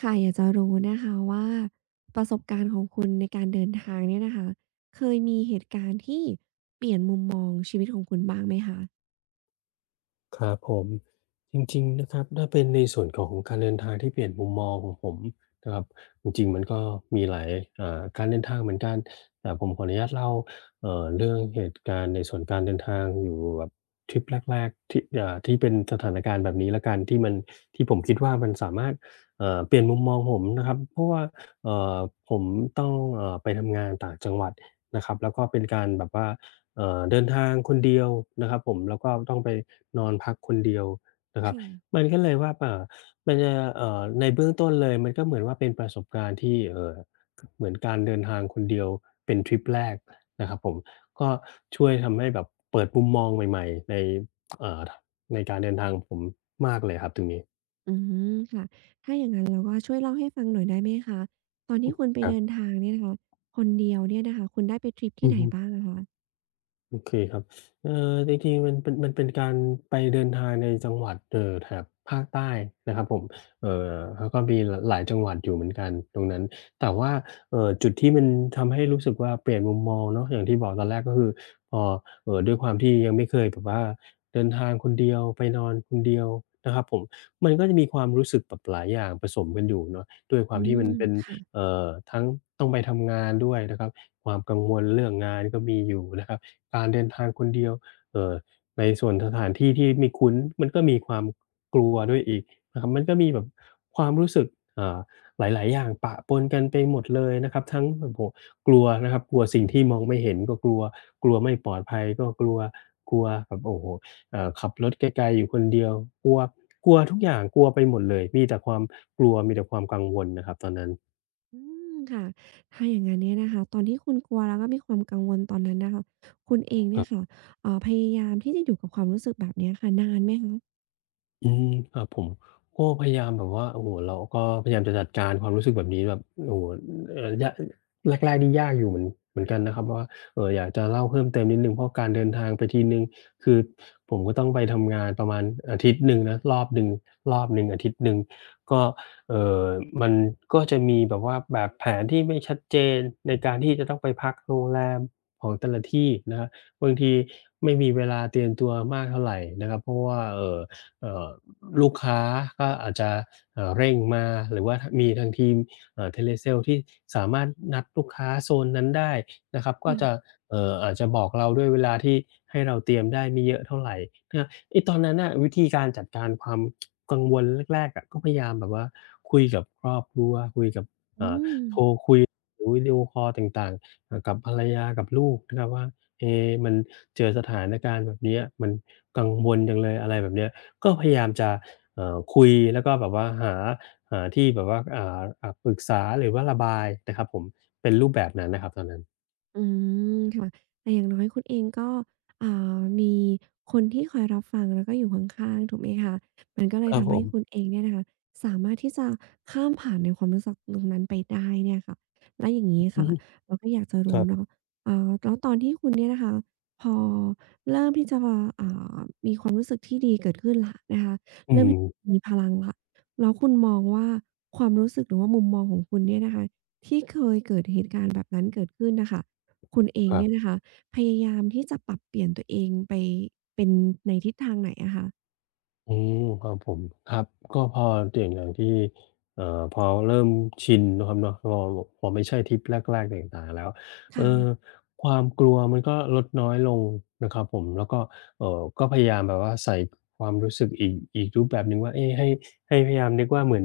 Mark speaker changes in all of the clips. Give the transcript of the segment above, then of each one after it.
Speaker 1: ค่ะอยากจะรู้นะคะว่าประสบการณ์ของคุณในการเดินทางเนี่ยนะคะเคยมีเหตุการณ์ที่เปลี่ยนมุมมองชีวิตของคุณบ้างไหมคะ
Speaker 2: ครับผมจริงๆนะครับถ้าเป็นในส่วนของการเดินทางที่เปลี่ยนมุมมองของผมนะครับจริงๆมันก็มีหลายการเดินทางเหมือนกันแต่ผมขออนุญาตเล่าเรื่องเหตุการณ์ในส่วนการเดินทางอยู่แบบทริปแรกๆที่ที่เป็นสถานการณ์แบบนี้แล้วกันที่มันที่ผมคิดว่ามันสามารถเปลี่ยนมุมมองผมนะครับเพราะว่าเอ่อผมต้องไปทำงานต่างจังหวัดนะครับแล้วก็เป็นการแบบว่าเดินทางคนเดียวนะครับผมแล้วก็ต้องไป นอนพักคนเดียวนะครับ
Speaker 1: ค่ะ
Speaker 2: มันก็เลยว่ามันจะในเบื้องต้นเลยมันก็เหมือนว่าเป็นประสบการณ์ที่เหมือนการเดินทางคนเดียวเป็นทริปแรกนะครับผมก็ช่วยทำให้แบบเปิดมุมมองใหม่ๆในเอ่อในการเดินทางของผมมากเลยครับตรงนี้
Speaker 1: อืมค่ะถ้าอย่างงั้นแล้วก็ช่วยเล่าให้ฟังหน่อยได้ไหมคะตอนที่คุณไป
Speaker 2: ครั
Speaker 1: เดิน
Speaker 2: บ
Speaker 1: ทางเนี่ยนะคะคนเดียวเนี่ยนะคะคุณได้ไปทริป
Speaker 2: อื
Speaker 1: ที่
Speaker 2: อ
Speaker 1: ไหน
Speaker 2: ฮึ
Speaker 1: บ้างอะคะ
Speaker 2: โอเคครับจริงๆมันเป็นการไปเดินทางในจังหวัดแถบภาคใต้นะครับผมเอ่อแล้วก็มีหลายจังหวัดอยู่เหมือนกันตรงนั้นแต่ว่าจุดที่มันทำให้รู้สึกว่าเปลี่ยนมุมมองเนาะอย่างที่บอกตอนแรกก็คือพอด้วยความที่ยังไม่เคยแบบว่าเดินทางคนเดียวไปนอนคนเดียวนะครับผมมันก็จะมีความรู้สึกแบบหลายอย่างผสมกันอยู่เนาะด้วยควา
Speaker 1: อื
Speaker 2: มที่
Speaker 1: ม
Speaker 2: มันเป็น
Speaker 1: ค่ะ
Speaker 2: เอ่อทั้งต้องไปทำงานด้วยนะครับความกังวลเรื่องงานก็มีอยู่นะครับ การเดินทางคนเดียวเอ่อในส่วนสถานที่ที่ไม่คุ้น มันก็มีความกลัวด้วยอีกนะครับมันก็มีแบบความรู้สึกอ่าหลายๆอย่างปะปนกันไปหมดเลยนะครับทั้งโอ้โฮกลัวนะครับกลัวสิ่งที่มองไม่เห็นก็กลัว กลัวไม่ปลอดภัยก็กลัวกลัวแบบโอ้โฮขับรถไกลๆอยู่คนเดียวกลัวกลัวทุกอย่างกลัวไปหมดเลยมีแต่ความกลัวมีแต่ความกังวลนะครับตอนนั้น
Speaker 1: อืมค่ะถ้าอย่างงั้นเนี่ยนะคะตอนที่คุณกลัวแล้วก็มีความกังวลตอนนั้นน่ะค่ะคุณเอ
Speaker 2: ก
Speaker 1: งเนี่
Speaker 2: ็
Speaker 1: ยค่ะพยายามที่จะอยู่กับความรู้สึกแบบเนี้ยค่ะนานไหมคะ
Speaker 2: อืมครับผมก็พยายามแบบว่าโอ้โฮเราก็พยายามจะจัดการความรู้สึกแบบนี้แบบโอ้โฮยะแรกๆนี่ยากอยู่เหมือนกันนะครับว่าอยากจะเล่าเพิ่มเติมนิดหนึ่งเพราะการเดินทางไปทีหนึ่งคือผมก็ต้องไปทำงานประมาณอาทิตย์หนึ่งนะรอบหนึ่งรอบหนึ่งอาทิตย์หนึ่งก็เอ่อมันก็จะมีแบบว่าแบบแผนที่ไม่ชัดเจนในการที่จะต้องไปพักโรงแรมของแต่ละที่นะครับบางทีไม่มีเวลาเตรียมตัวมากเท่าไรนะครับเพราะว่าเอ่อลูกค้าก็อาจจะเร่งมาหรือว่าทมีทางทีมtelesale ที่สามารถนัดลูกค้าโซนนั้นได้นะครับก็จะ
Speaker 1: ค่ะ
Speaker 2: อาจจะบอกเราด้วยเวลาที่ให้เราเตรียมได้ไม่เยอะเท่าไรนะครับไอ้ตอนนั้นน่ะวิธีการจัดการความกังวลแรกๆอะก็พยายามแบบว่าคุยกับครอบครัวคุยกับ
Speaker 1: อื
Speaker 2: เอ่อ
Speaker 1: ม
Speaker 2: หรือวิดีโอคอลต่างๆกับภรรยากับลูกนะครับว่าเอมันเจอสถานการณ์แบบเนี้ยมันกังวลจังเลยอะไรแบบเนี้ยก็พยายามจะคุยแล้วก็แบบว่าหาหาที่แบบว่าปรึกษาหรือว่าระบายนะครับผมเป็นรูปแบบนั้นนะครับตอนนั้น
Speaker 1: อืมค่ะแต่อย่างน้อยคุณเองก็อ่ามีคนที่คอยรับฟังแล้วก็อยู่ข้างๆถูกไหมคะมันก็เล
Speaker 2: ค
Speaker 1: ย
Speaker 2: รับผ
Speaker 1: ทำให้
Speaker 2: ม
Speaker 1: คุณเองเนี่ยนะคะสามารถที่จะข้ามผ่านในความรู้สึกตรงนั้นไปได้เนี่ยค่ะแล้อย่างนี้
Speaker 2: อือ
Speaker 1: ค่ะ
Speaker 2: ฮึ
Speaker 1: เราก็อยากจะ
Speaker 2: ค
Speaker 1: รู้
Speaker 2: รับ
Speaker 1: เนาะอ่าแล้วตอนที่คุณเนี่ยนะคะพอเริ่มที่จะอ่ามีความรู้สึกที่ดีเกิดขึ้นละนะคะ
Speaker 2: อื
Speaker 1: เริ่มที่
Speaker 2: ม
Speaker 1: มีพลังละแล้วคุณมองว่าความรู้สึกหรือว่ามุมมองของคุณเนี่ยนะคะที่เคยเกิดเหตุการณ์แบบนั้นเกิดขึ้นนะคะ คุณเอง
Speaker 2: ครั
Speaker 1: เนี่ยนะ
Speaker 2: บ
Speaker 1: คะพยายามที่จะปรับเปลี่ยนตัวเองไปเป็นในทิศทางไหนอะคะ
Speaker 2: อืมครับผมครับก็พออย่างที่พอเริ่มชินนาะครับเนาะพอไม่ใช่ทริปแรกๆต่างๆแล้วเออ
Speaker 1: ค่ะ
Speaker 2: ความกลัวมันก็ลดน้อยลงนะครับผมแล้วก็ก็พยายามแบบว่าใส่ความรู้สึกอีกรูปแบบหนึ่งว่าเอ้ให้ให้พยายามนึกว่าเหมือน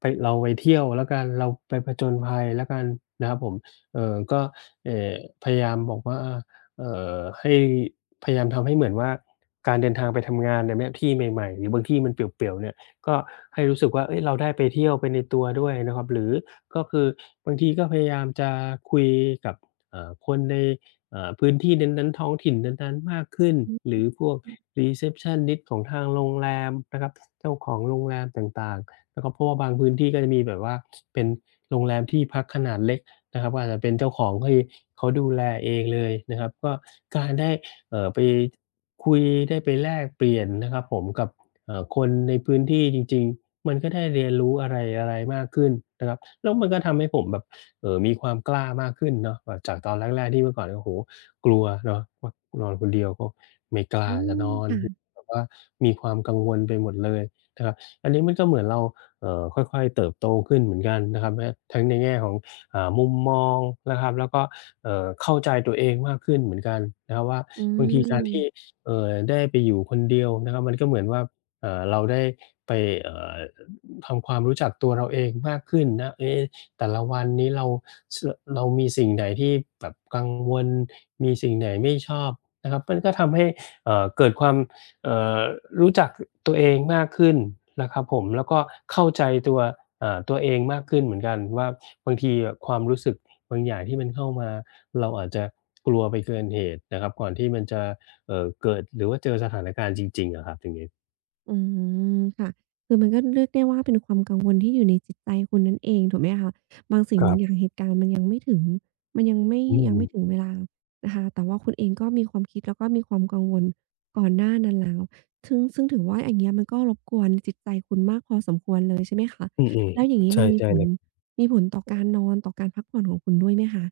Speaker 2: ไปเราไปเที่ยวแล้วกันเราไปผจญภัยแล้วกันนะครับผมก็เออพยายามบอกว่า เอ่ให้พยายามทำให้เหมือนว่าการเดินทางไปทำงานในเนี่ยที่ใหม่ๆหรือบางที่มันเปลี่ยวๆเนี่ยก็ให้รู้สึกว่าเฮ้ยเราได้ไปเที่ยวไปในตัวด้วยนะครับหรือก็คือบางทีก็พยายามจะคุยกับคนในพื้นที่นั้นๆท้องถิ่นนั้นๆมากขึ้นหรือพวกรีเซปชันนิสต์ของทางโรงแรมนะครับเจ้าของโรงแรมต่างๆนะครับเพราะว่าบางพื้นที่ก็จะมีแบบว่าเป็นโรงแรมที่พักขนาดเล็ก นะครับก็อาจจะเป็นเจ้าของที่เขาดูแลเองเลยนะครับก็การได้ไปคุยได้ไปแลกเปลี่ยนนะครับผมกับคนในพื้นที่จริงๆมันก็ได้เรียนรู้อะไรๆมากขึ้นนะครับแล้วมันก็ทำให้ผมแบบมีความกล้ามากขึ้นเนาะแบบจากตอนแรกๆที่เมื่อก่อนโอ้โฮกลัวเนาะว่านอนคนเดียวก็ไม่กล้า
Speaker 1: อื
Speaker 2: จะ
Speaker 1: ม
Speaker 2: นอน
Speaker 1: ค่ะ
Speaker 2: แบบว่ามีความกังวลไปหมดเลยนะครับอันนี้มันก็เหมือนเราค่อยๆเติบโตขึ้นเหมือนกันนะครับแม้ทั้งในแง่ของ มุมมองนะครับแล้วก็เข้าใจตัวเองมากขึ้นเหมือนกันนะครับว่า
Speaker 1: อื
Speaker 2: บางทีการ
Speaker 1: ม
Speaker 2: ที่ได้ไปอยู่คนเดียวนะครับมันก็เหมือนว่าเราได้ไปเอ่อทำความรู้จักตัวเราเองมากขึ้นนะเอ๊ะแต่ละวันนี้เราชเรามีสิ่งไหนที่แบบกังวลมีสิ่งไหนไม่ชอบนะครับมันก็ทำให้เกิดความ เอ่อรู้จักตัวเองมากขึ้นนะครับผมแล้วก็เข้าใจตัวตัวเองมากขึ้นเหมือนกันว่าบางทีอะความรู้สึกบางอย่างที่มันเข้ามาเราอาจจะกลัวไปเกินเหตุนะครับก่อนที่มันจะเกิดหรือว่าเจอสถานการณ์จริงๆอะครับอย่างงี้
Speaker 1: อืมค่ะคือมันก็เรียกได้ว่าเป็นความกังวลที่อยู่ในจิตใจคุณนั่นเองถูกไหมคะบางสิ่ง
Speaker 2: ครั
Speaker 1: บางอ
Speaker 2: บ
Speaker 1: ย่างเหตุการณ์มันยังไม่ถึงมันยังไม่
Speaker 2: อืม
Speaker 1: ถึงเวลานะคะแต่ว่าคุณเองก็มีความคิดแล้วก็มีความกังวลก่อนหน้านั้นแล้วทึ่งซึ่งถือว่าอย่างเงี้ยมันก็รบกวนจิตใจคุณมากพอสมควรเลยใช่ไหมคะ
Speaker 2: อือ
Speaker 1: แล้วอย่าง
Speaker 2: ๆ
Speaker 1: งี้
Speaker 2: ใช
Speaker 1: มันมี
Speaker 2: ่
Speaker 1: ผ
Speaker 2: ๆเล
Speaker 1: ล
Speaker 2: ย
Speaker 1: ต่อการนอนต่อการพักผ่อนของคุณด้วยไหมคะ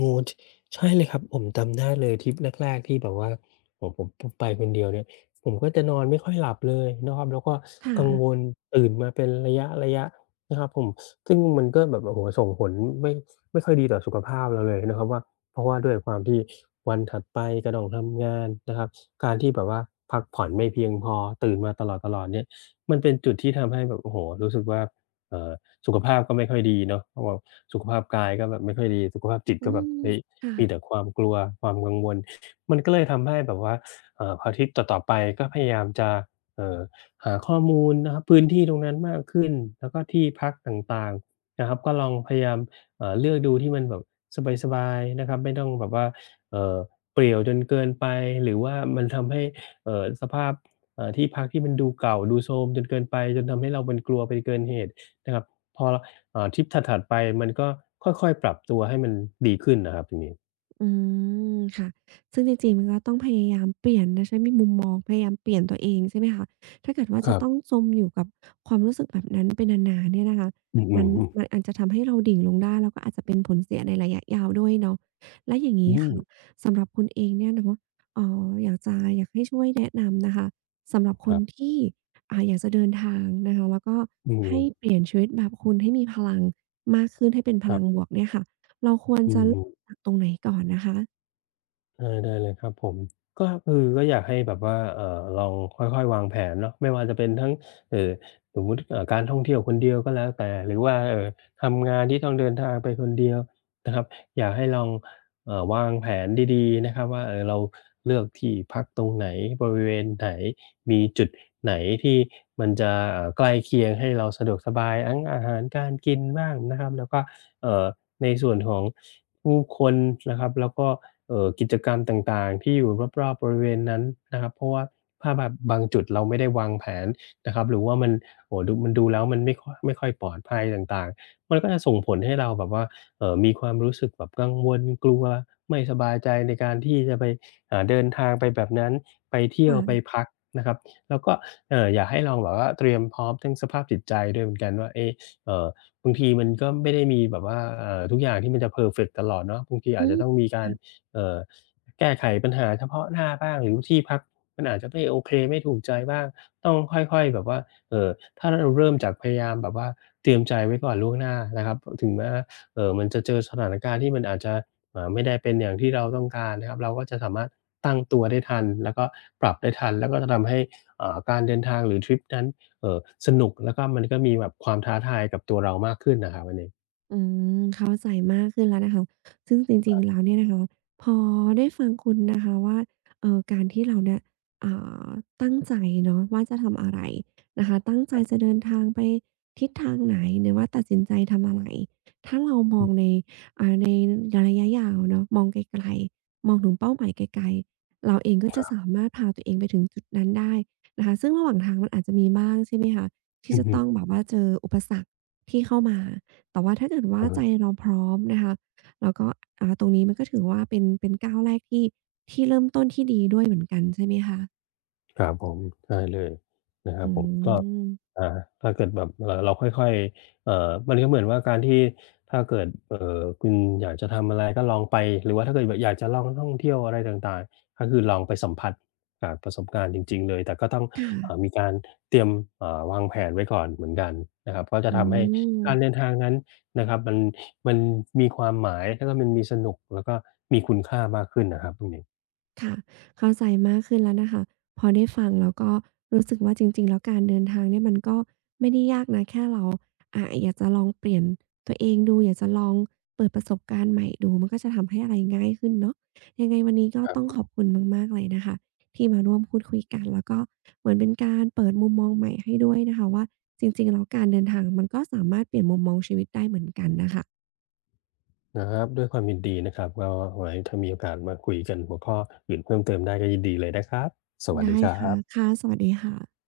Speaker 2: งูชใช่เลยครับผมจำได้เลยทริปแรกๆที่แบบว่าโอ้โฮผมไปคนเดียวเนี่ยผมก็จะนอนไม่ค่อยหลับเลยนะครับแล้วก็
Speaker 1: ค่ะ
Speaker 2: กังวลตื่นมาเป็นระยะๆนะครับผมซึ่งมันก็แบบโอ้โฮส่งผลไม่ไม่ค่อยดีต่อสุขภาพเราเลยนะครับว่าเพราะว่าด้วยความที่วันถัดไปก็ต้องทำงานนะครับการที่แบบว่าพักผ่อนไม่เพียงพอตื่นมาตลอดๆเนี่ยมันเป็นจุดที่ทำให้แบบโอ้โฮรู้สึกว่าเอ่อ สุขภาพก็ไม่ค่อยดีเนาะเพราะแบบสุขภาพกายก็แบบไม่ค่อยดีสุขภาพจิต
Speaker 1: อื
Speaker 2: ก็แบบ
Speaker 1: ม
Speaker 2: เฮ้ย
Speaker 1: ค่ะ
Speaker 2: มีแต่ความกลัวความกังวลมันก็เลยทำให้แบบว่าพอทริปต่อๆไปก็พยายามจะเอ่อหาข้อมูลนะครับพื้นที่ตรงนั้นมากขึ้นแล้วก็ที่พักต่างๆนะครับก็ลองพยายามเลือกดูที่มันแบบสบายๆนะครับไม่ต้องแบบว่าเอ่อเปรี่ยวจนเกินไปหรือว่ามันทำให้สภาพที่พักที่มันดูเก่าดูโทรมจนเกินไปจนทำให้เราเป็นกลัวไปเกินเหตุนะครับ พอทริปถัดๆไปมันก็ค่อยๆปรับตัวให้มันดีขึ้นนะครับตรงนี้
Speaker 1: อืค่ะซึ่งจริงๆมันก็ต้องพยายามเปลี่ยนนะใช่มีมุมมองพยายามเปลี่ยนตัวเองใช่ไหมคะถ้าเกิดว่า
Speaker 2: ค
Speaker 1: จะ
Speaker 2: รับ
Speaker 1: ต้องจมอยู่กับความรู้สึกแบบนั้นไปนานๆเนี่ยนะคะ
Speaker 2: อื
Speaker 1: มัน
Speaker 2: อๆ
Speaker 1: มัน
Speaker 2: ๆ
Speaker 1: อาจจะทำให้เราดิ่งลงได้แล้วก็อาจจะเป็นผลเสียในระยะยาวด้วยเนาะแล้วอย่าง
Speaker 2: อื
Speaker 1: งี้
Speaker 2: ม
Speaker 1: ค่ะสำหรับคุณเองเนี่ยเนาะอยากจะอยากให้ช่วยแนะนำนะคะสำหรับ
Speaker 2: ค
Speaker 1: คน
Speaker 2: รับ
Speaker 1: ที่อ่าอยากจะเดินทางนะคะแล้วก็
Speaker 2: อืม
Speaker 1: ให้เปลี่ยนชีวิตแบบคุณให้มีพลังมากขึ้นให้เป็นพ
Speaker 2: ครั
Speaker 1: ลังบ
Speaker 2: บ
Speaker 1: วกเนี่ยค่ะ เราควร
Speaker 2: อื
Speaker 1: จะเริ่ม
Speaker 2: ม
Speaker 1: จากตรงไหนก่อนนะคะ
Speaker 2: ได้ได้เลยครับผม ก็คือก็อยากให้แบบว่าลองค่อยๆวางแผนเนาะไม่ว่าจะเป็นทั้งเอ่อสมมุติการท่องเที่ยวคนเดียวก็แล้วแต่หรือว่าทำงานที่ต้องเดินทางไปคนเดียวนะครับอยากให้ลองวางแผนดีๆนะครับว่าเราเลือกที่พักตรงไหนบริเวณไหน มีจุดไหนที่มันจะใกล้เคียงให้เราสะดวกสบายทั้งอาหารการกินบ้างนะครับแล้วก็เอ่อในส่วนของผู้คนนะครับแล้วก็ กิจกรรมต่างๆที่อยู่รอบๆบริเวณนั้นนะครับเพราะว่าถ้าแบบบางจุดเราไม่ได้วางแผนนะครับหรือว่ามันโอ้โฮดูมันดูแล้วมันไม่ค่อยปลอดภัยต่างๆมันก็จะส่งผลให้เราแบบว่ามีความรู้สึกแบบกังวลกลัวไม่สบายใจในการที่จะไปเดินทางไปแบบนั้นไปเที่ยวไป
Speaker 1: ค่ะ
Speaker 2: พักนะครับแล้วก็อยากให้ลองแบบว่าเตรียมพร้อมทั้งสภาพจิตใจด้วยเหมือนกันว่าเอ๊ะเอ่อบางทีมันก็ไม่ได้มีแบบว่าทุกอย่างที่มันจะเพอร์เฟกต์ตลอดเนาะบางทีอาจ
Speaker 1: อื
Speaker 2: จะ
Speaker 1: ม
Speaker 2: ต้องมีการ เอ่อแก้ไขปัญหาเฉพาะหน้าบ้างหรือที่พักมันอาจจะไม่โอเคไม่ถูกใจบ้างต้องค่อยๆแบบว่าเอ่อถ้าเราเริ่มจากพยายามแบบว่าเตรียมใจไว้ก่อนล่วงหน้านะครับถึงแม้มันจะเจอสถานการณ์ที่มันอาจจะไม่ได้เป็นอย่างที่เราต้องการนะครับเราก็จะสามารถตั้งตัวได้ทันแล้วก็ปรับได้ทันแล้วก็จะทำให้การเดินทางหรือทริปนั้นเอ่อสนุกแล้วก็มันก็มีแบบความท้าทายกับตัวเรามากขึ้นน่ะครับอันนี้
Speaker 1: อืมเข้าใจมากขึ้นแล้วนะคะซึ่งจริงๆแล้วเนี่ยนะคะพอได้ฟังคุณนะคะว่าการที่เราเนี่ยอ่าตั้งใจเนาะว่าจะทำอะไรนะคะตั้งใจจะเดินทางไปทิศทางไหนหรือว่าตัดสินใจทำอะไรถ้าเราม
Speaker 2: อื
Speaker 1: องใน
Speaker 2: อ
Speaker 1: อ่าในระยะยาวเนาะมองไกลๆมองถึงเป้าหมายไกลๆเราเองก็จะสามารถพาตัวเองไปถึงจุดนั้นได้นะคะซึ่งระหว่างทางมันอาจจะมีบ้างใช่ไหมคะที่
Speaker 2: อือ
Speaker 1: จะ
Speaker 2: ฮึ
Speaker 1: ต้องแบบว่าเจออุปสรรคที่เข้ามา แต่ว่าถ้าเกิดว่าใจ
Speaker 2: เออ
Speaker 1: เราพร้อมนะคะแล้วก็อ่าตรงนี้มันก็ถือว่าเป็นก้าวแรกที่เริ่มต้นที่ดีด้วยเหมือนกันใช่ไหมคะ
Speaker 2: ครับผมใช่เลยนะครับ
Speaker 1: อื
Speaker 2: ผมก็
Speaker 1: ม
Speaker 2: อ่าถ้าเกิดแบบเราค่อยๆมันก็เหมือนว่าการที่ถ้าเกิดคุณอยากจะทำอะไรก็ลองไปหรือว่าถ้าเกิดแบบอยากจะลองท่องเที่ยวอะไรต่างๆก็คือลองไปสัมผัสจากประสบการณ์จริงๆเลยแต่ก็ต้อง
Speaker 1: ค่ะ
Speaker 2: มีการเตรียมวางแผนไว้ก่อนเหมือนกันนะครับก็จะ
Speaker 1: อื
Speaker 2: ทำให้การเดิ
Speaker 1: ม
Speaker 2: นทางนั้นนะครับมันมีความหมายแล้วก็มันมีสนุกแล้วก็มีคุณค่ามากขึ้นนะครับตรงนี้
Speaker 1: ค่ะเข้าใจมากขึ้นแล้วนะคะพอได้ฟังแล้วก็รู้สึกว่าจริงๆแล้วการเดินทางเนี่ยมันก็ไม่ได้ยากนะแค่เราอ่าอยากจะลองเปลี่ยนตัวเองดูอยากจะลองเปิดประสบการณ์ใหม่ดูมันก็จะทำให้อะไรง่ายขึ้นเนาะยังไงวันนี้ก็ต้องขอบคุณมากๆเลยนะคะที่มาร่วมพูดคุยกันแล้วก็เหมือนเป็นการเปิดมุมมองใหม่ให้ด้วยนะคะว่าจริงๆแล้วการเดินทางมันก็สามารถเปลี่ยนมุมมองชีวิตได้เหมือนกันน่ะค่ะ
Speaker 2: นะครับด้วยความยินดีนะครับก็ไว้ถ้ามีโอกาสมาคุยกันหัวข้ออื่นเพิ่มเติมได้ก็ยินดีเลยนะครับสวัสดี
Speaker 1: ได้
Speaker 2: ครั
Speaker 1: ค่ะ
Speaker 2: บ
Speaker 1: ค่ะสวัสดีค่ะ